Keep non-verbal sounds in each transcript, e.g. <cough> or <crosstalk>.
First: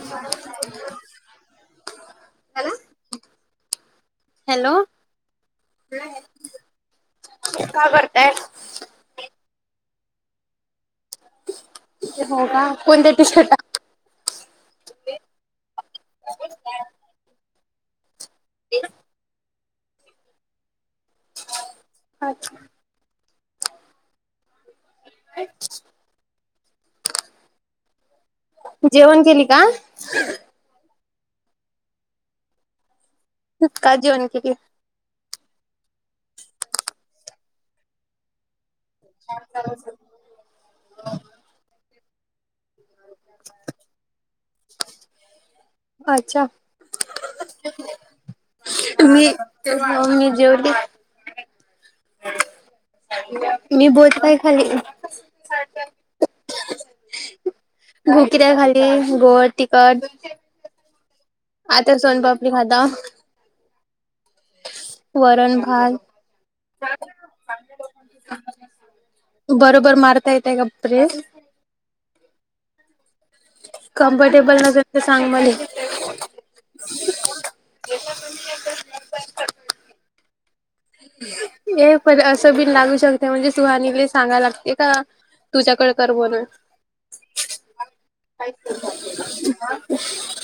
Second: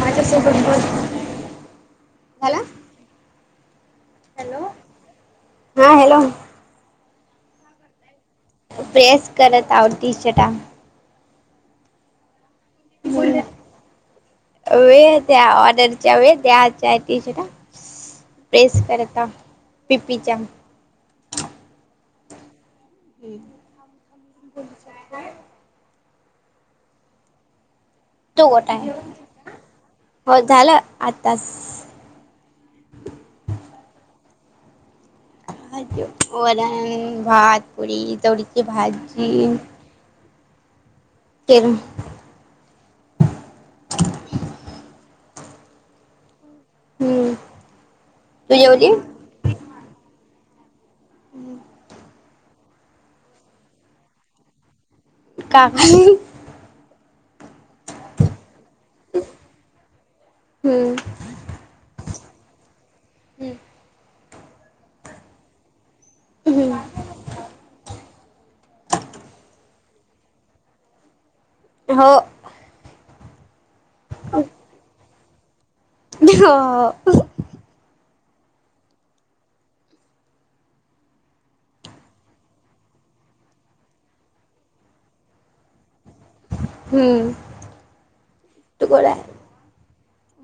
माझ्यासोबत बोल. झाला हॅलो हां हॅलो. काय करताय? प्रेस करत आव टी शर्टला. हो का, कोणत्या टी शर्टला? वेळ त्या ऑर्डरच्या <unintelligible> प्रेस करता पी-पी च्या अच्छा <unintelligible> <unintelligible> तु कुठं हाय जेवण केली का झाल हो झालं आत्ताच काय जेवण केली ऐकीव वरण, भात, पुरी, चवळी <unintelligible> केलो अच्छा हम्म तू जेवली मी हो मी जेवली हम मी बहुत काय खाल्ली का खाल्ली गुघऱ्या खाल्ली गोड-तिखट हम्म आता सोनपापडी खाताव हम्म वरण-भात हम्म बरोबर मारता येतय का प्रेस हो कम्फर्टेबल नसेल तर सांग मले हो-हो <unintelligible> ए पण असं बिन लागू शकते म्हणजे सुहानीले सांगाला लागते का तुझ्या कड करमना हम्म तू कोण आहे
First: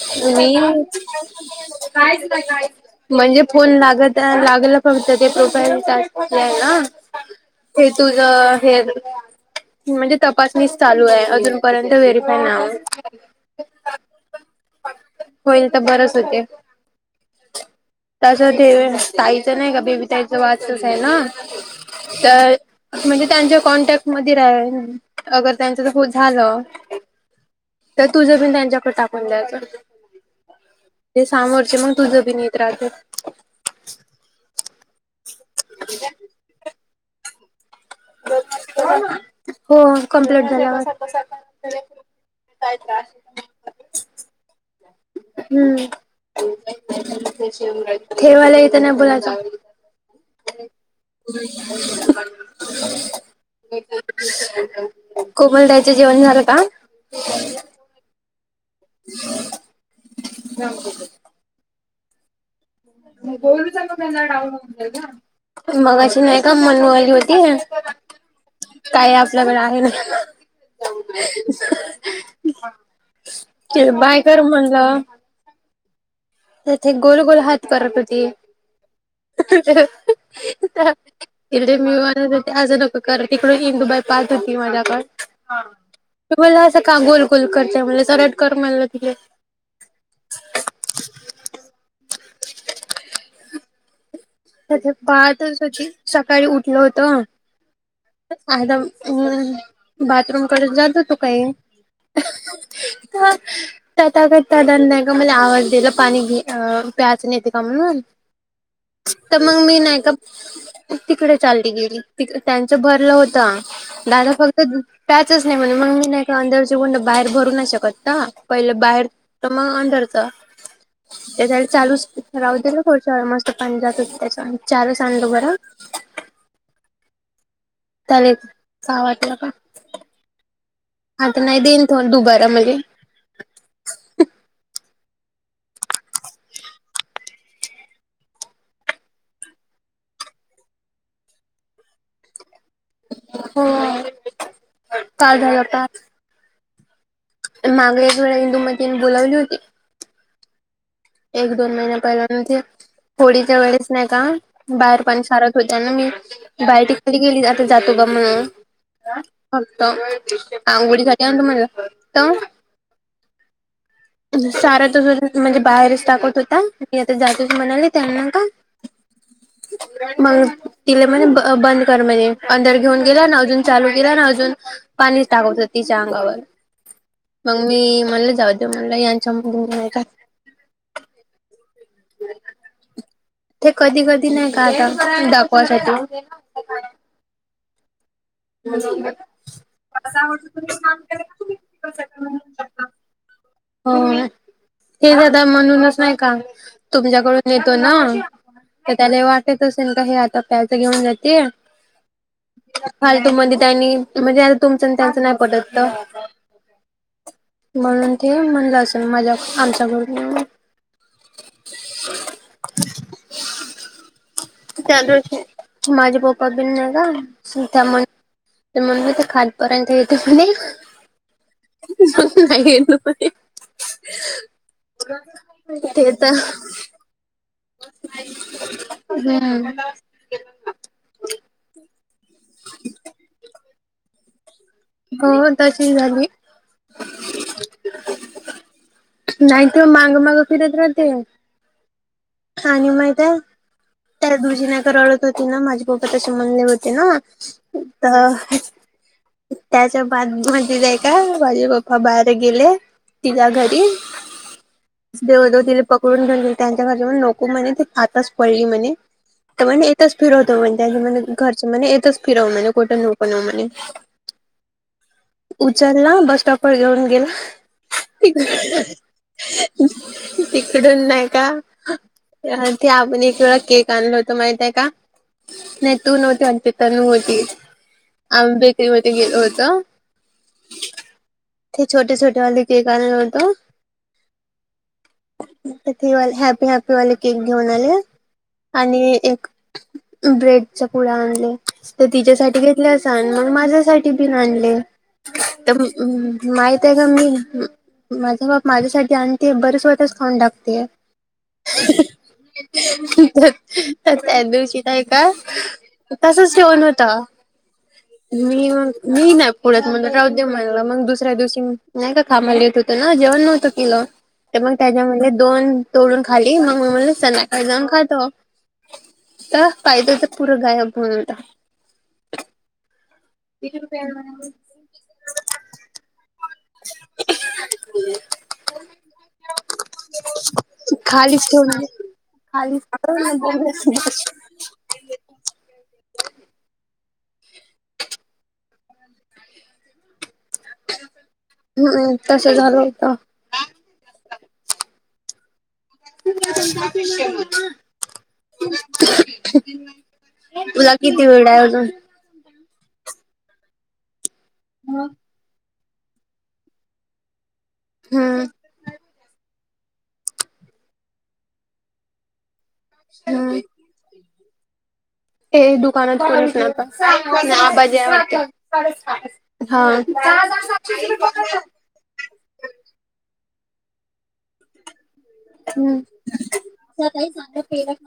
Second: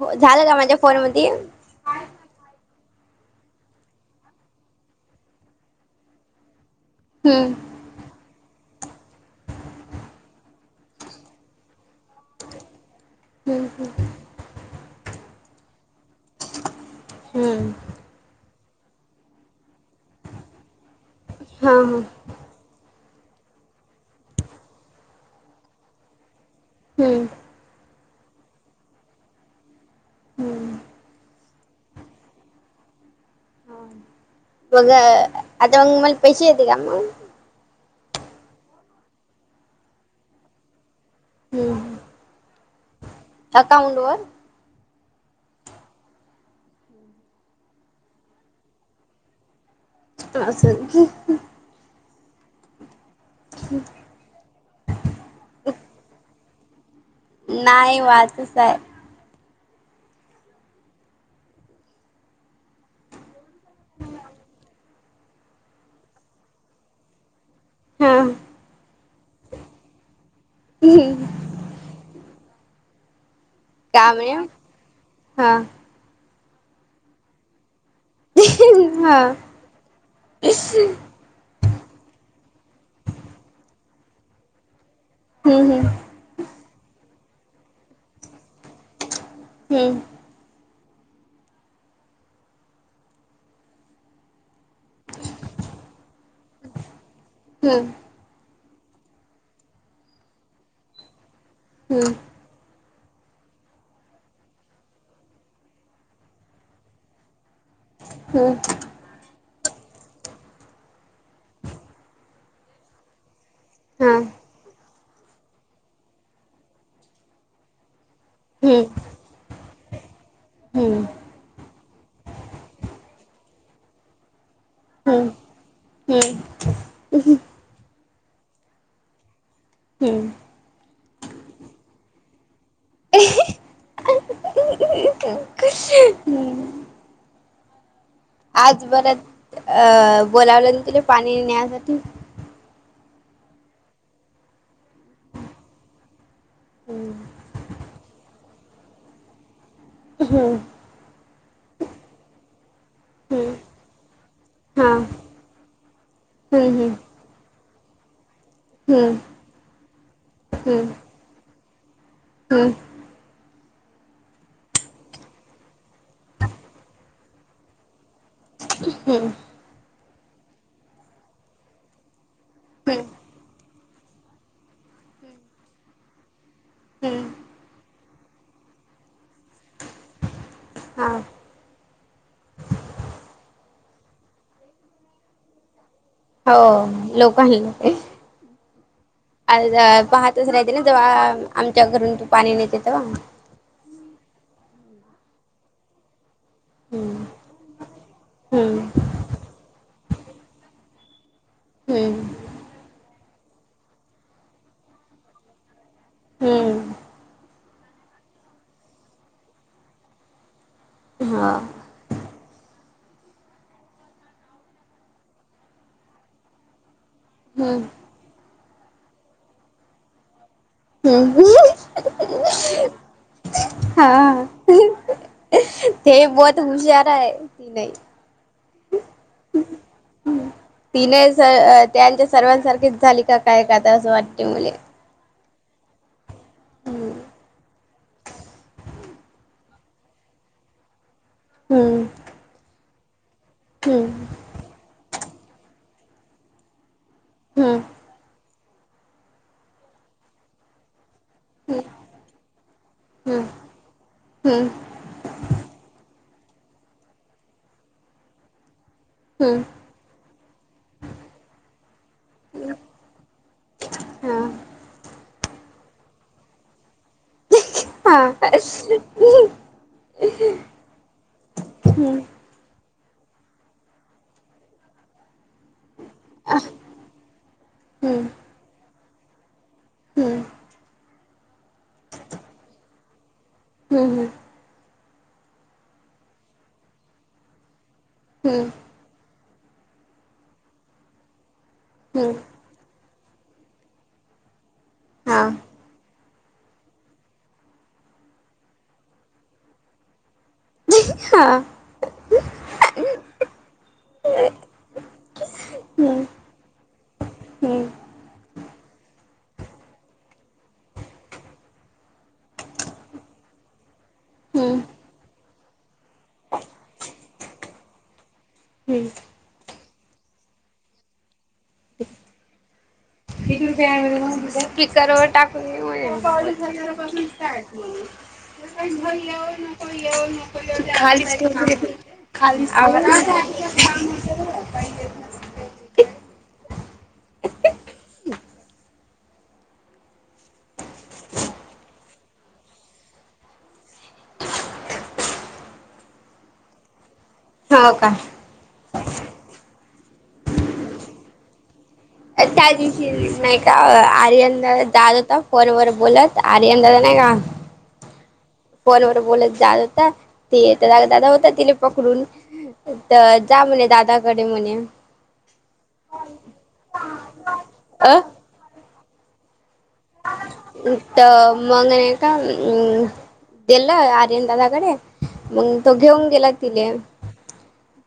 हो झालं का मी माझ्या फोन मध्ये कायच नाही कायच नाही म्हणजे फोन लागत लागला पण ते प्रोफाईल टास्क जे आहे ना हम्म ते तुझं हे म्हणजे तपासणीच चालू आहे अजूनपर्यंत व्हेरीफायला नाव हम-हम होईल तर बरच होते हम्म तसं ते ताईचं नाही का बेबी ताईच वाढदिवस आहे ना हा हा तर म्हणजे त्यांच्या कॉन्टॅक्ट मध्ये रा अगर त्यांच हो झालं हम्म तर तुझं पण त्यांच्याकडे टाकून द्यायचं हम्म ते सामोरचे मग तुझं बी नेत राहते हं मग आता मग मला पैसे येते का मंग हो ना हो कंप्लीट झाला <inaudible> काय त्रास अकाउंटवर हम्म ठेवायला इथं नाही बोलायचं. तर असल. <unintelligible> कोमल ताईच जेवण झालं का? नाही <unintelligible> <unintelligible> मगाशी नाही का मनु आली होती. हा काय आपल्याकडे आहे ना. काम बाय आहे कर म्हणलं. हा. तेथे गोल गोल हात करत होती. हा इकडे मी म्हणत होते असं नको करु तिकडून इंदुबाई द पाहत होती माझ्याकड. हम्म तुमला असं का गोल गोल करताय म्हट्ले सरट कर म्हणलं तिले, हम्म. त्या <unintelligible> होती सकाळी उठलं होतं. हम्म. आध हम्म बाथरूम कडे जात हुतो काही, हम्म. तर <unintelligible> मला आवाज दिला पाणी घ प्याचून येते का म्हणून हम्. तर मग मी नाही का तिकडे चालली गेली त त्यांचं भरलं होत. हा दादा फक्त प्याचच नाही म्हणले मग मी नाही का <unintelligible> बाहेर भरू नाही शकत ना पहिलं हम्म बाहेर तर मग अंधरच, हम्म त्यासाठी चालू ठ रावते ना थोड मस्त पाणी जात होत त्याच्या चारच हंड बरा. हम् <unintelligible> वाटलं का हम्म आता नाहीे देईन <unintelligible> <unintelligible> हम्म आज बरं अ बोलावलं त पाणी नेण्यासाठी हो काल <unintelligible> हम्म माग एक वेळ इंदुमतीन बोलावली होती. हम्म एक दोन महिन्या पहिल्या नव्हत्या हम्म होडीच्या वेळेस नाही का हा बाहेर पण सारत होतना मी हम्म <unintelligible> ती गेली आता जातो ग म्हणून हम्म हम्म फक्त हम्म अंगोळी सा <unintelligible> म्हलं त, हम्म सारा तस म्हणजे बाहेरच टाकत होता मी आता जातोच म्हणाले त्यांना का हम्म मग तिला म्हणे ब बंद कर म्हने अनदर हम्म घेऊन गेल अन् अजून चालू केला ना अजून पाणी टाकवत होत तिच्या अंगावर हम्म मग मी म्हणल जाऊ दे म्हणलं यांच्या <unintelligible> हां. ह <inaudible> ते कधी कधी नाही का आता दाखवायसाठी. हो लोक हल्लं ते. <inaudible> आ पाहतच राहते ना तेव्हा आमच्या घरून तू पाणी नेते तेव्हा. हो हे सदा म्हणूनच नाही का. हम्म तुमच्याकडून येतो ना, हम्म तर त्याला वाटत असेल. हे आता प्यायच घेऊन जाते. <inaudible> नी म्हणजे तुमच त्यांच नाही पटत का? हम्म. म्हणून ते म्हणलं असेल मजाक आमच्या घरी. हा. त्या माझे पप्पा बिन नाही का हम्म त्यामुळे. तर म्हण मा ते खादपर्यंत येते म्हणे. हम् ह. नाही. हा ते तर <unintelligible> हम्म त्यांच्या सर्वांसारखीच झाली का काय का आता असं वाटते मले. हो तशी झाली. हम्. नाही त मांग माग फिरत राते. हम्म. आणि माहीत आहे, त्या हम्म दिवशी नाय का तर रडत होती ना माझे पप्पा तसे म्हणले होते ना. तर त्याच्या बांधुन. <unintelligible> काय नाय माझे हम्म पप्पा बाहेर गेले तिच्या घरी. हम्म जवळजवळ तिले पकडून घे करण का त्यांच्या घर नको म्हणे ते आतच पडली म्हणे. <unintelligible> हम्म च फिरवतो म्हण त्या म्ह घरचं म्हणे येतच फिराव म्हणे हम्म कुठं पणव म्हणे. हा उचलला बस स्टॉपवर घेऊन गेला. किती <unintelligible> तिकडून नाही का. ते आपण एक वेळा केक आणलो होतो माहितय का. तु नव्हती वाटत, तनु होती आम्ही बेकरी मध्ये गेलो होतो. हम्म. ते छोटे, छोटे वाले केक आणलं होतो. हम्म-हम्म. हॅप्पी हॅपी वाले केक घेऊन आले. हो. आणि एक ब्रेडचा पुडा आणला तर तिच्यासाठी. तिला शहाण्णव माझ्यासाठी बि आणले. हा. तर माहित आहे का मी. माझा बाप माझ्यासाठी आणते बरे स्वतःच खाऊन टाकते. <unintelligible> तर त्या दिवशी नाही का तसंच ठेऊन होता. हुं.. मी मग मी नाही पुढ्यात म्हणलं राहुदे म्हणलं, मग दुसऱ्या दिवशी नाही का. कामाला येत होतं ना, जेवण नव्हतं केलं तर मग त्याच्यामधले दोन तोडून खाल्ली, मग मी म्हटलं संध्याकाळी जाऊन खातो. हुं... तर पाहिजे तर पुरं गायब होउन होता. <unintelligible> स्पीकर वर टाकून <unintelligible> <unintelligible> खालीच ठेऊन येते. खाली आवाज खालीच ठेऊन <unintelligible> हं.. तस झालं होतं. <unintelligible> हो का. तुला किती वेळ आहे अजून. त्या दिवशी नाही का, आर्यन दादा जात होता फोनवर बोलत तर आर्यन दादा नाही का, हा.. फोन वर बोलत जात होता, ते हे त दादा होता तिला पकडून. तर हम्म जा म्हणे दादाकडे म्हणे. ते दुकानात कोणच नव्हता, नाय आबा अ जाय होते. <unintelligible> हा इतं तर मग नाही का दिलं आर्यन दादाकडे मग तो हम्म घेऊन गेला तिले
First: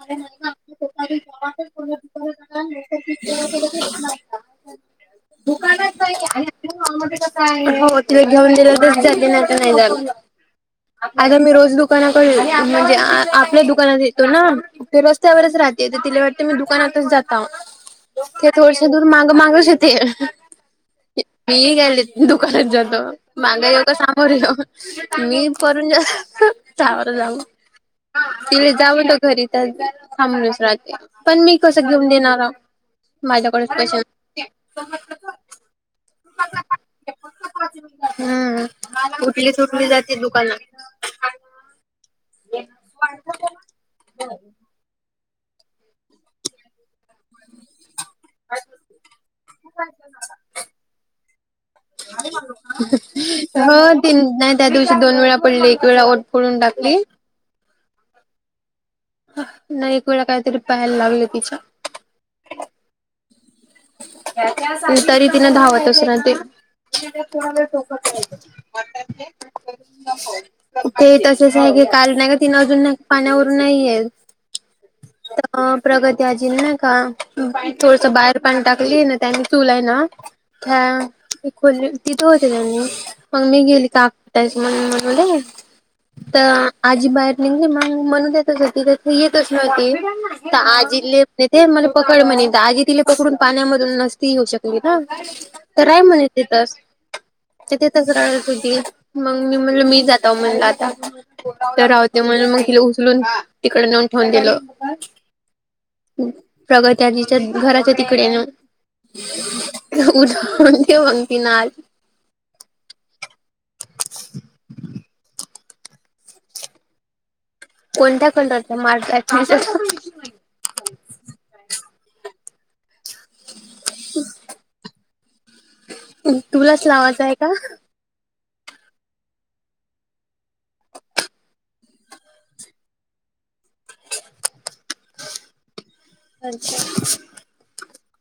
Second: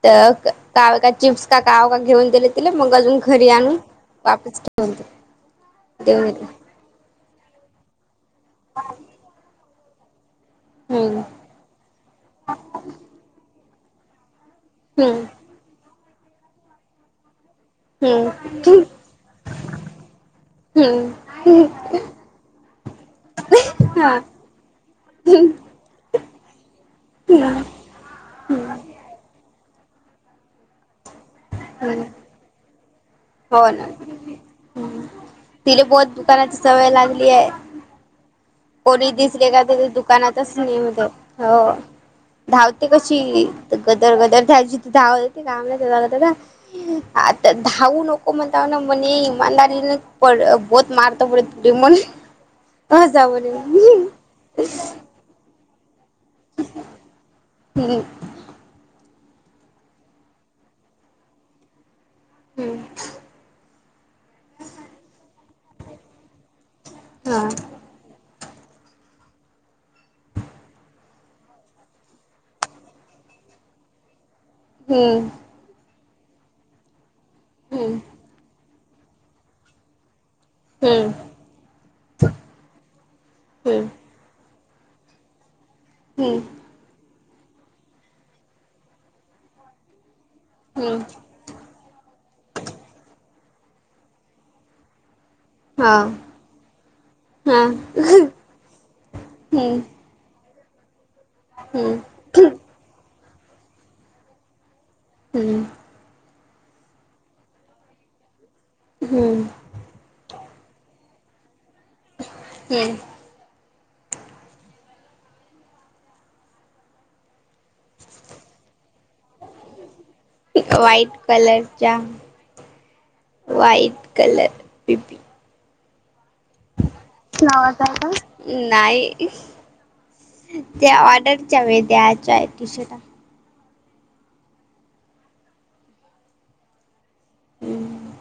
तर काव का, चिप्स का काव का घेऊन दिले. दिले मग अजून घरी आणनू वापस घेवून गेले. दुकानात जाय <unintelligible> हॉल मध्ये बसा ये, हो तिला घेऊन दिलं तरच जाते, नाहीतर नाही जात. हम्म आता मी रोज दुकानाकडे येते म्हणजे आपल्या दुकानात येतो ना, ते हम्म रस्त्यावरच राहते ते तर तिला वाटतं मी दुकानातच जातावा. ते हम्म थोडसे दूर माग माग होती. हम्म मी गेले दुकानात जातो, मागा येऊ का हा सामोर येऊ. मी परून ज का बरं जाऊ तिथं जाऊ तर घरी तर थांबूनच राहाते, पण मी कसं घेऊन देणार. हो, माझ्याकडेच ना. पैसे तिले बहोत दुकानाची सवय लागली आहे. हम्म कोणी दिसले उठली का सुटली तिथे जाते दुकानातच दुकानात. ने म्हणते. हो, धावते कशी गदर गदर धायची ती धाव- ते काय म्हणतात <unintelligible> दादा आता धावू नको. म्हणताव ना मणे ईमानदारी प बोहत मारतो पडे त म- हो तीन नाही त्या दिवशी दोन वेळा पडली, एक वेळा ओठ फोडून टाकली. हूं... नाही एक वेळा काहीतरी पायाला लागले तिच्या. हुं... तरी तिनं धावतच राहते. <unintelligible> हा ते तसंच आहे की काल नाही का, तिन अजून नाही का पाण्यावरून नाही येत. हम्म, तर प्रगती अजी ना का हम्म थोडस बाहे ''--'' पाणी टाकली ना चूल आहे ना, हम्म हम्म हया खली तिथे होते त्यांनी मग मी गेली का. स मबर मध्ये तर <inaudible> आजी बाहेर निघली मग म्हणून देतच होती त्याथ येतच नव्हती तर हम्म आजीले. नाही ते मला पकड म्हणे दाजी तिले पकडून पाण्यामधून नसती येऊ शकली ना. तर हा राय म्हणे तीथच हा तर तीथच रडत होती मग मी हम्म म्हण मी जाते. तवा म्हणलं आता इथं हम्म राहदे म्हणून मग तिला उचलून. तिकड नेवुन ठेवून दिलं. हम्म, प्रगती आजीच्या घराच्या तिकडे नेऊन. हम्म, उद म्हणते <inaudible> बणती ना आज. हम्म, चर <inaudible> कोणत्या कोणत होत मार <inaudible> व्हाईट कलर च्या व्हाईट कलर, अ ह, नवाद वेलकम. नाही ते ऑर्डरच्या मिळते आजचा आहे तो शिरा. अच्छा! हम्म,